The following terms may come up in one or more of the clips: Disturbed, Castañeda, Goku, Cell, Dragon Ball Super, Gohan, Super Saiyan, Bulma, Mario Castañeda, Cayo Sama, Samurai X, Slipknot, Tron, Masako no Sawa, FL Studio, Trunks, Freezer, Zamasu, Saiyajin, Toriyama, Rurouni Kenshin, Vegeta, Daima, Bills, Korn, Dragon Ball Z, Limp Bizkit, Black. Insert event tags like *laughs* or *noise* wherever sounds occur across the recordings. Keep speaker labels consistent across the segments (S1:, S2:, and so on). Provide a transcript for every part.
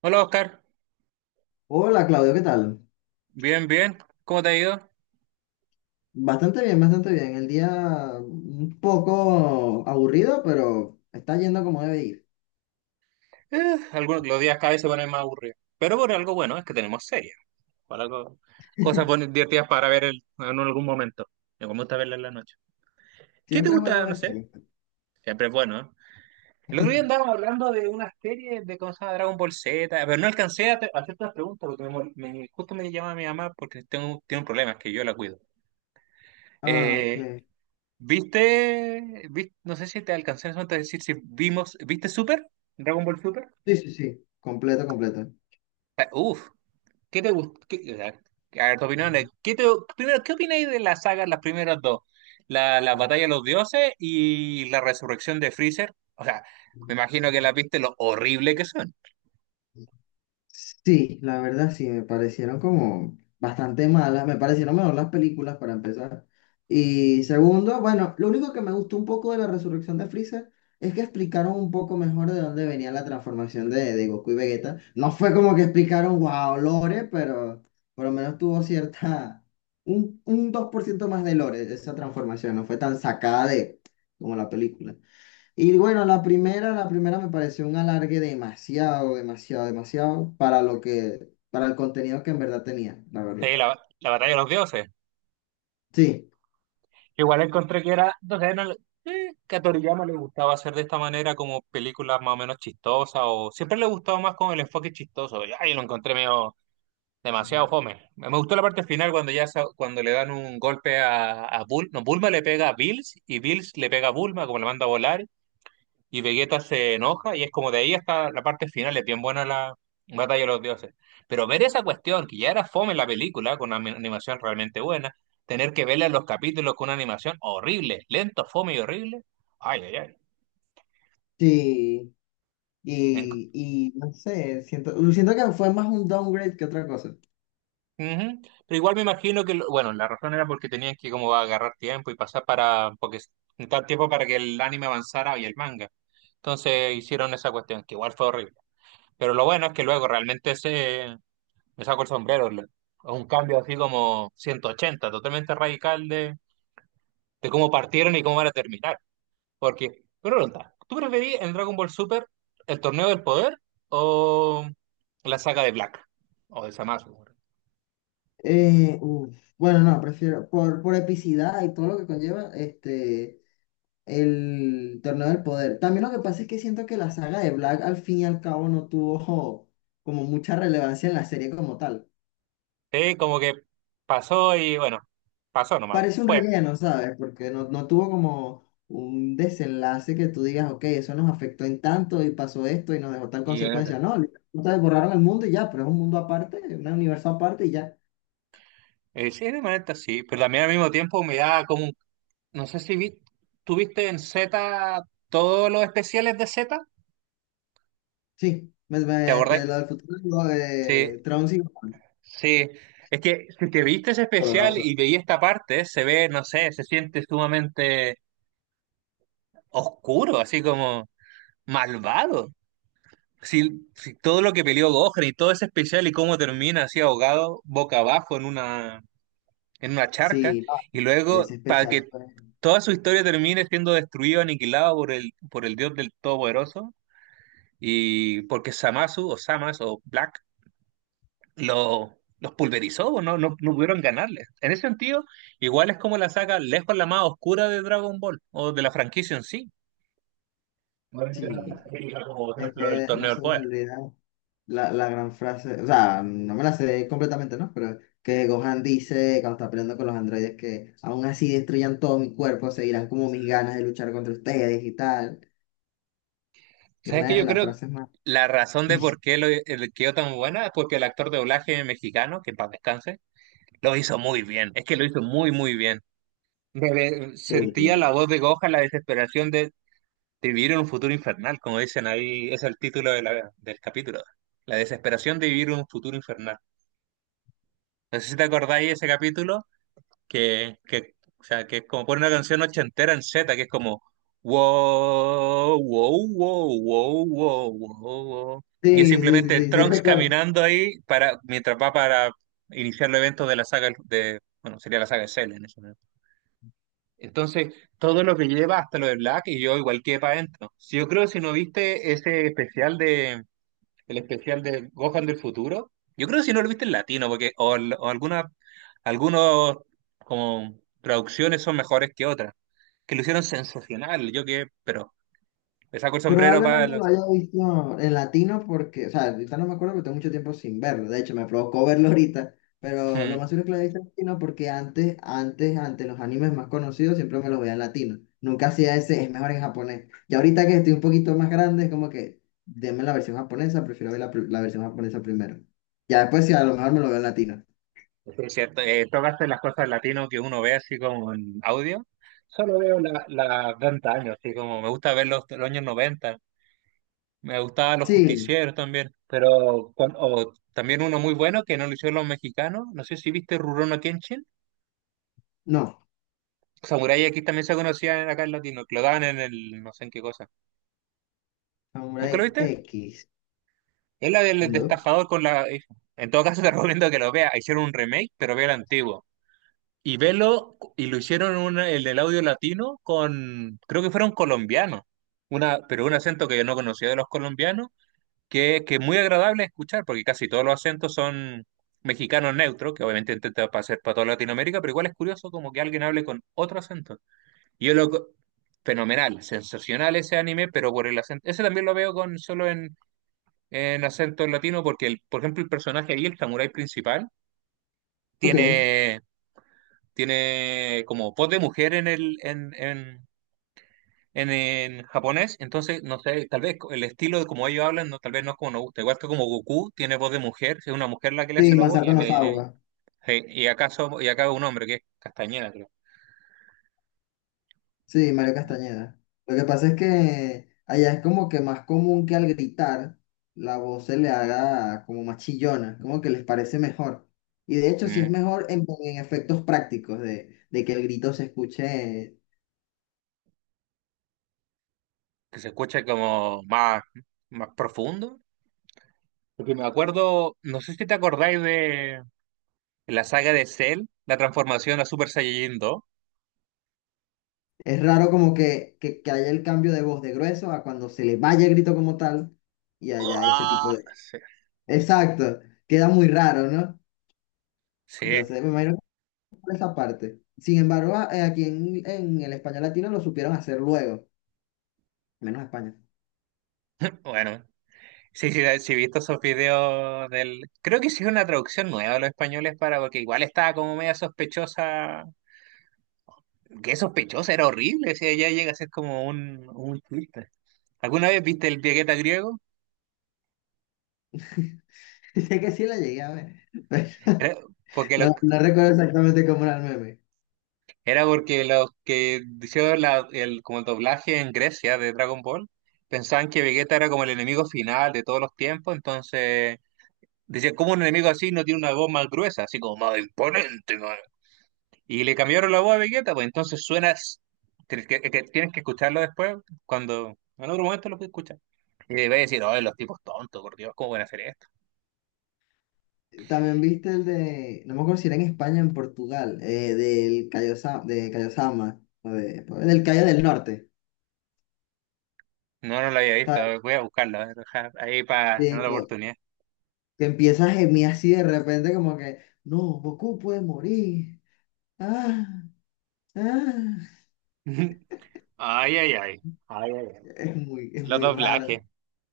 S1: Hola Oscar,
S2: Hola Claudio, ¿qué tal?
S1: bien, bien, ¿cómo te ha ido?
S2: Bastante bien, bastante bien. El día un poco aburrido, pero está yendo como debe ir.
S1: Algunos, los días cada vez se ponen más aburridos, pero por algo bueno es que tenemos series, por algo, cosas buenas, divertidas para ver en algún momento. Me gusta verla en la noche. ¿Qué te
S2: Siempre es bueno
S1: gusta? No
S2: ver
S1: sé,
S2: series.
S1: siempre es bueno, ¿eh? El otro día
S2: *laughs*
S1: andábamos hablando de una serie de cosas Dragon Ball Z, pero no alcancé a a hacerte las preguntas porque justo me llama mi mamá porque tengo, tiene un problema, es que yo la cuido.
S2: Ah, ok.
S1: Eh, ¿Viste, no sé si te alcancé en ese momento a decir si vimos, ¿viste Super? ¿Dragon Ball Super?
S2: Sí, sí, sí. Completo, completo.
S1: Ah, uf. ¿Qué te gusta? A ver, tu opinión ¿qué te, primero, ¿qué opináis de la saga, las primeras dos? La batalla de los dioses y la resurrección de Freezer. O sea, me imagino que las viste lo horrible que son.
S2: Sí, la verdad sí, me parecieron como bastante malas, me parecieron mejor las películas para empezar. Y segundo, bueno, lo único que me gustó un poco de la resurrección de Freezer es que explicaron un poco mejor de dónde venía la transformación de Goku y Vegeta. No fue como que explicaron, wow, lore, pero por lo menos tuvo cierta, un 2% más de lore esa transformación, no fue tan sacada de como la película. Y bueno, la primera me pareció un alargue demasiado, demasiado, demasiado para lo que, para el contenido que en verdad tenía, la verdad.
S1: Sí, la batalla de los dioses.
S2: Sí,
S1: Igual encontré que era, no sé, no le- que a Toriyama le gustaba hacer de esta manera como películas más o menos chistosas o siempre le gustaba más con el enfoque chistoso. Y ahí lo encontré medio. Demasiado fome. Me gustó la parte final cuando ya cuando le dan un golpe a bul no, Bulma le pega a Bills y Bills le pega a Bulma, como le manda a volar, y Vegeta se enoja, y es como de ahí hasta la parte final, es bien buena la batalla de los dioses. Pero ver esa cuestión, que ya era fome en la película, con una animación realmente buena, tener que verla en los capítulos con una animación horrible, lento, fome y horrible. Ay, ay, ay.
S2: sí.
S1: En-
S2: Y no sé, siento, siento que fue más un downgrade que otra cosa.
S1: Ujú. Pero igual me imagino que, bueno, la razón era porque tenían que como agarrar tiempo y pasar para, porque necesitaban tiempo para que el anime avanzara y el manga. Entonces hicieron esa cuestión, que igual fue horrible. Pero lo bueno es que luego realmente me saco el sombrero, un cambio así como 180, totalmente radical de cómo partieron y cómo van a terminar. Porque, pregunta, ¿tú preferís en Dragon Ball Super el torneo del poder o la saga de Black? O de Zamasu.
S2: Bueno, no, prefiero, por epicidad y todo lo que conlleva, este, el torneo del poder. También lo que pasa es que siento que la saga de Black al fin y al cabo no tuvo como mucha relevancia en la serie como tal.
S1: Sí, como que pasó y bueno, pasó nomás,
S2: Parece un
S1: fue.
S2: relleno, ¿sabes? Porque no, no tuvo como un desenlace que tú digas, ok, eso nos afectó en tanto y pasó esto y nos dejó tal
S1: Y en
S2: consecuencia. No, ustedes borraron el mundo y ya, pero es un mundo aparte, un universo aparte y ya.
S1: sí, de manera sí, pero también al mismo tiempo me da como, no sé si vi, tú viste en Z todos los especiales de Z,
S2: Sí,
S1: ¿te acordás?
S2: este, lo del futuro, lo
S1: Sí,
S2: de Tron sí.
S1: sí, es que si te viste ese
S2: Con los
S1: especial
S2: dos.
S1: y veí esta parte, se ve, no sé, se siente sumamente oscuro, así como malvado. Si, si todo lo que peleó Gohan y todo ese especial y cómo termina así ahogado, boca abajo en una charca
S2: Sí, no,
S1: y
S2: es
S1: luego para
S2: especial
S1: que
S2: pues.
S1: toda su historia termine siendo destruido, aniquilado por el dios del Todopoderoso y porque Samasu o Samas o Black lo, los pulverizó, o no, no, no pudieron ganarle. En ese sentido, igual es como la saga lejos la más oscura de Dragon Ball o de la franquicia en sí. No es que no te
S2: Sí,
S1: explica, como por
S2: es
S1: ejemplo el
S2: que no
S1: torneo del
S2: se me
S1: poder.
S2: olvida la gran frase, o sea, no me la sé completamente, ¿no? Pero que Gohan dice cuando está peleando con los androides que aún así destruyan todo mi cuerpo, seguirán como mis ganas de luchar contra ustedes y tal, que es
S1: ¿Sabes que
S2: una de
S1: yo
S2: las
S1: creo que
S2: frases más...
S1: la razón de
S2: *laughs*
S1: por qué lo, quedó tan buena es porque el actor de doblaje mexicano, que en paz descanse, lo hizo muy bien, es que lo hizo muy, muy bien.
S2: Sí, sí,
S1: Sentía la voz de Gohan, la desesperación de vivir en un futuro infernal, como dicen ahí, es el título de del capítulo. La desesperación de vivir en un futuro infernal. No sé si te acordáis de ese capítulo, que, o sea, que es como pone una canción ochentera en Z, que es como, wow, wow, wow, wow, wow, wow, wow. Y es
S2: sí, sí, sí,
S1: simplemente
S2: sí, sí,
S1: Trunks
S2: recuerdo.
S1: caminando ahí para, mientras va para iniciar los eventos de la saga de, bueno, sería la saga de Cell en ese. Entonces, todo lo que lleva hasta lo de Black y yo igual quedé para adentro. Si yo creo que si no viste ese especial de el especial de Gohan del futuro, yo creo que si no lo viste en latino porque o, o alguna algunos como traducciones son mejores que otras, que lo hicieron sensacional, yo que pero le saco el sombrero para
S2: Probablemente lo
S1: los
S2: haya
S1: *laughs*
S2: visto en latino porque, o sea, ahorita no me acuerdo porque tengo mucho tiempo sin verlo. De hecho, me provocó verlo ahorita. Pero lo
S1: mm.
S2: más seguro es que lo haya visto en latino porque antes, antes, antes los animes más conocidos siempre me los veía en latino. Nunca hacía ese, es mejor en japonés. Y ahorita que estoy un poquito más grande, es como que, denme la versión japonesa, prefiero ver la versión japonesa primero. Ya después, si a lo mejor me lo veo en latino.
S1: Sí, es cierto, tocaste las cosas en latino que uno ve así como en audio. Solo veo la, la de antaño, así como me gusta ver los años 90. Me gustaban los
S2: Sí,
S1: justicieros también, pero o también uno muy bueno que no lo hicieron los mexicanos. No sé si viste Rurouni Kenshin.
S2: no.
S1: Samurai aquí también se conocía acá en latino, que lo daban en el no sé en qué cosa. ¿Nunca lo
S2: Samurai
S1: viste?
S2: X,
S1: Es la del
S2: no.
S1: destafador con la hija. En todo caso te *laughs* recomiendo que lo veas. Hicieron un remake, pero ve el antiguo. Y velo, y lo hicieron el del audio latino con, creo que fueron colombianos, una, pero un acento que yo no conocía de los colombianos que es muy agradable escuchar, porque casi todos los acentos son mexicanos neutros, que obviamente intenta hacer para toda Latinoamérica, pero igual es curioso como que alguien hable con otro acento. Y yo lo... fenomenal, sensacional ese anime, pero por el acento... Ese también lo veo con solo en acento latino, porque, el, por ejemplo, el personaje ahí, el samurái principal,
S2: Ok.
S1: tiene, tiene como voz de mujer en el, en japonés, entonces, no sé, tal vez el estilo de como ellos hablan, no, tal vez no es como nos gusta. Igual que como Goku tiene voz de mujer, es una mujer la que le hace
S2: Sí,
S1: la voz, y,
S2: Masako
S1: en,
S2: no Sawa.
S1: y acá y acá un hombre que es Castañeda, creo.
S2: Sí, Mario
S1: Mm,
S2: Castañeda. Lo que pasa es que allá es como que más común que al gritar la voz se le haga como más chillona, como que les parece mejor. Y de hecho sí es
S1: mm,
S2: mejor en efectos prácticos de que el grito se escuche.
S1: que se escucha como más, más profundo. Porque me acuerdo, no sé si te acordáis de la saga de Cell, la transformación a Super Saiyajin dos.
S2: Es raro como que haya el cambio de voz de grueso a cuando se le vaya el grito como tal y haya ese tipo
S1: ¡Uah!
S2: de...
S1: Sí,
S2: Exacto, queda muy raro, ¿no?
S1: sí,
S2: Entonces me imagino que por esa parte. Sin embargo, aquí en el español latino lo supieron hacer luego, menos España.
S1: *laughs* bueno. Sí, sí, sí, he visto esos videos del... Creo que hicieron una traducción nueva a los españoles para... Porque igual estaba como media sospechosa. Qué sospechosa, era horrible. O sea, ya llega a ser como un chiste. ¿Alguna vez viste el Vegeta griego?
S2: *laughs* Sé que sí la llegué a ver, pero
S1: Era porque los,
S2: no, no recuerdo exactamente cómo era el meme.
S1: era porque los que hicieron el, como el doblaje en Grecia de Dragon Ball pensaban que Vegeta era como el enemigo final de todos los tiempos. Entonces decían, ¿cómo un enemigo así no tiene una voz más gruesa? Así como más imponente. Y le cambiaron la voz a Vegeta, pues entonces suenas, que tienes que escucharlo después, cuando en otro momento lo puedes escuchar. Y le a decir, oh, los tipos tontos, por Dios, ¿cómo pueden hacer esto?
S2: También viste el de, no me acuerdo si era en España o en Portugal, del de Cayo Sama, o o del Cayo del Norte,
S1: No, no lo había visto, a
S2: ¿sabes?
S1: ver, voy a buscarlo, a ver, ja, ahí para
S2: De
S1: una oportunidad.
S2: que empieza a gemir así de repente como que, no, Goku puede morir. Ah, ah".
S1: *laughs* Ay, ay, ay. Ay, ay, ay.
S2: Es
S1: Los
S2: muy raro.
S1: doblajes.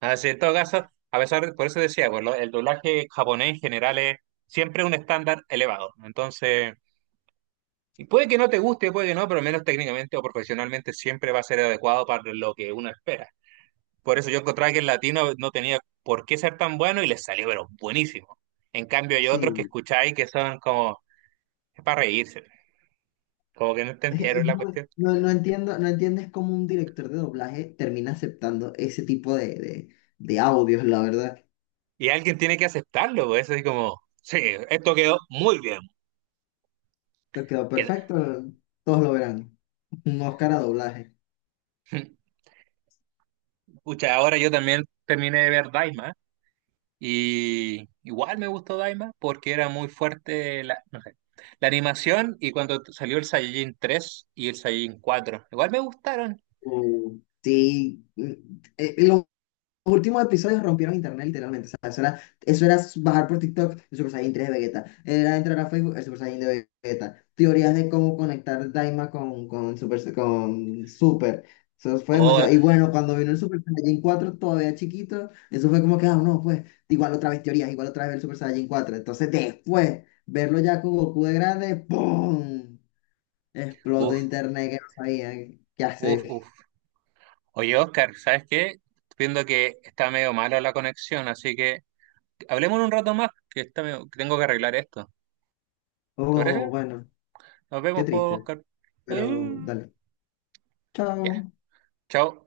S1: Así, en todo caso, a pesar de, por eso decía, pues, el doblaje japonés en general es siempre un estándar elevado. Entonces, y puede que no te guste, puede que no, pero al menos técnicamente o profesionalmente siempre va a ser adecuado para lo que uno espera. Por eso yo encontraba que el latino no tenía por qué ser tan bueno y les salió, pero buenísimo. En cambio, hay otros que
S2: Sí,
S1: escucháis que son como, es para reírse, como que no
S2: *laughs* es,
S1: entendieron la cuestión.
S2: no, no entiendo, no entiendes cómo un director de doblaje termina aceptando ese tipo de, de audios, la verdad.
S1: Y alguien tiene que aceptarlo, pues, así como, sí, esto quedó muy bien.
S2: Te quedó
S1: Quedó.
S2: perfecto, todos lo verán. Un Oscar a doblaje.
S1: *laughs* Pucha, ahora yo también terminé de ver Daima y igual me gustó Daima porque era muy fuerte la, no sé, la animación y cuando salió el Saiyajin 3 y el Saiyajin 4 igual me gustaron.
S2: Uh, sí, mm, los últimos episodios rompieron internet literalmente. O sea, eso era bajar por TikTok el Super Saiyan tres de Vegeta. Era entrar a Facebook el Super Saiyan de Vegeta. Teorías de cómo conectar Daima Super, con Super. Eso fue
S1: Oh,
S2: demasiado. Y bueno, cuando vino el Super Saiyan cuatro todavía chiquito, eso fue como que, ah, no, pues, igual otra vez teorías, igual otra vez el Super Saiyan cuatro. Entonces después, verlo ya con Goku de grande, ¡pum! Explotó
S1: uff,
S2: internet que no sabía qué
S1: uff,
S2: hacer.
S1: uff. Oye, Oscar, ¿sabes qué? Estoy viendo que está medio mala la conexión, así que hablemos un rato más, que, está medio- que tengo que arreglar esto. ¿Te
S2: Oh,
S1: parece?
S2: bueno,
S1: Nos
S2: qué
S1: vemos, pues,
S2: triste,
S1: Oscar.
S2: pero
S1: Eh,
S2: dale.
S1: Ya,
S2: Chao.
S1: chao.